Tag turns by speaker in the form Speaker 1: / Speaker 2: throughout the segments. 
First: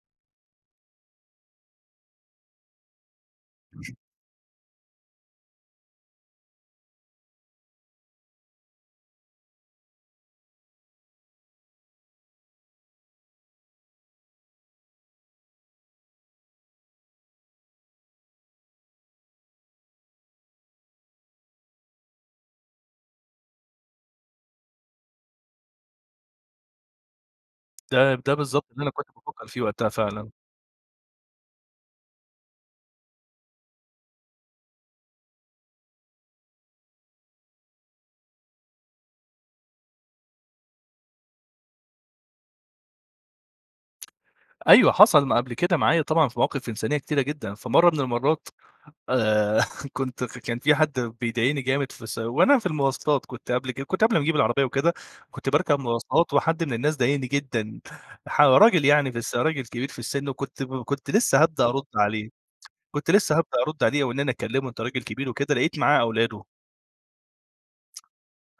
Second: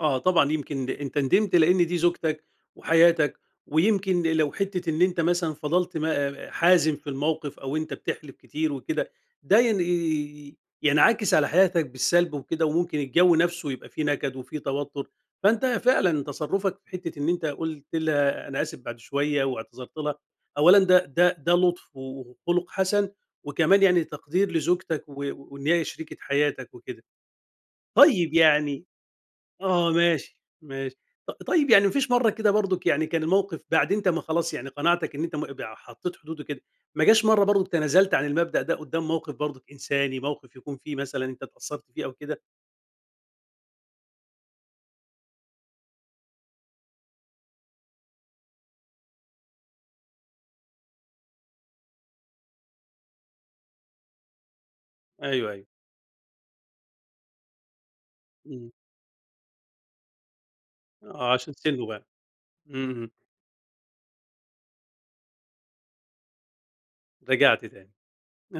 Speaker 1: آه، طبعًا. يمكن أنت ندمت لإن دي زوجتك وحياتك ويمكن لو حتّة إن أنت مثلًا فَضَلت م حازم في الموقف أو أنت بتحلِف كتير وكده، ده ين ي ي ينعكس على حياتك بالسَلب وكده وممكن الجَو نفسه يبقى فيه نَكَد وفيه توتُّر. فأنت فعلًا تصرُّفك في حتّة إن أنت قُلت لها أنا آسف بعد شوية واعتذرت لها، أولًا ده ده ده لُطف و وخُلُق حَسَن وكمان يعني تقدير لزوجتك و وإن هي شريكة حياتك وكده.
Speaker 2: ده ده
Speaker 1: طيب
Speaker 2: بالضبط اللي
Speaker 1: يعني
Speaker 2: أنا كنت بافكّر فيه وقتها
Speaker 1: آه،
Speaker 2: فعلًا.
Speaker 1: ماشي، ماشي. ط طيب يعني ما فيش مرّة كده برضه يعني كان الموقف بعد أنت ما خلاص، يعني قناعتك إن أنت م بع حطّيت حدود وكده، ما جاش مرّة برضه تنازلت عن المبدأ ده قُدّام موقف برضه إنساني، موقف يكون فيه مثلًا أنت اتأثّرت فيه أو كده؟
Speaker 2: أيوه حصل ما قبل كده معايا طبعًا في مواقف إنسانية كتيرة جدًا. فمرّة من المرّات آآ، كنت كان في حد بيضايقني جامد في س وأنا في المواصلات، كنت قبل كده كنت قبل ما أجيب العربية وكده، كنت
Speaker 1: أيوه، أيوه.
Speaker 2: باركب مواصلات وحد من الناس ضايقني جدًا. ح
Speaker 1: إمم.
Speaker 2: راجل يعني بس راجل كبير في السِن وكنت كنت
Speaker 1: آه.
Speaker 2: لسّه
Speaker 1: عشان
Speaker 2: هابدأ أرُد
Speaker 1: سنه بقى.
Speaker 2: عليه، كنت
Speaker 1: إمم.
Speaker 2: لسّه هابدأ أرُد عليه وإن أنا أكلّمه أنت راجل كبير وكده لقيت معاه أولاده.
Speaker 1: رجعت تاني.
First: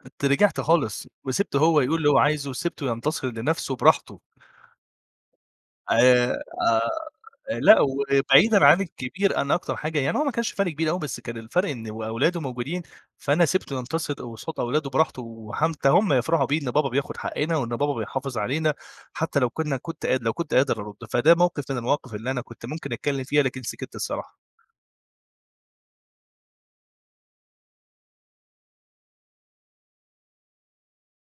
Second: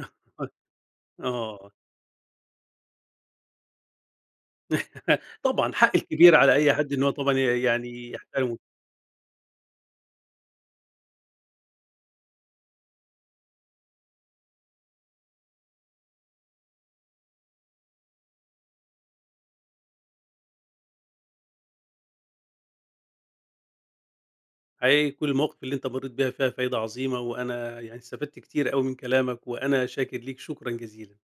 Speaker 2: كنت رِجِعت خالص وسِبته
Speaker 1: آه.
Speaker 2: هو يقول اللي هو عايزه وسِبته ينتصر لنفسه براحته.
Speaker 1: طبعًا، حق
Speaker 2: آآ آه،
Speaker 1: الكبير على أي حد إن هو طبعًا
Speaker 2: آآ،
Speaker 1: ي
Speaker 2: لأ،
Speaker 1: يعني يحترمه.
Speaker 2: وبعيدًا عن الكبير، أنا أكتر حاجة يعني هو ما كانش فَرْق كبير أوي بس كان الفَرْق إنه و أولاده موجودين فأنا سِبته ينتصر قصاد أولاده براحته وحتّى هم يفرحوا بيه إن بابا بياخُد حقّنا وإن بابا بيحافظ علينا حتّى لو كُنّا كنت قادر لو كنت قادر أرُد. فده موقف من المواقف اللي أنا كنت ممكن أتكلّم فيها، لكن سِكِت الصراحة.
Speaker 1: حقيقي كل المواقف اللي أنت مرّيت بيها فيها فايدة عظيمة وأنا يعني استفدت كتير أوي من كلامك، وأنا شاكر ليك شكرًا جزيلًا.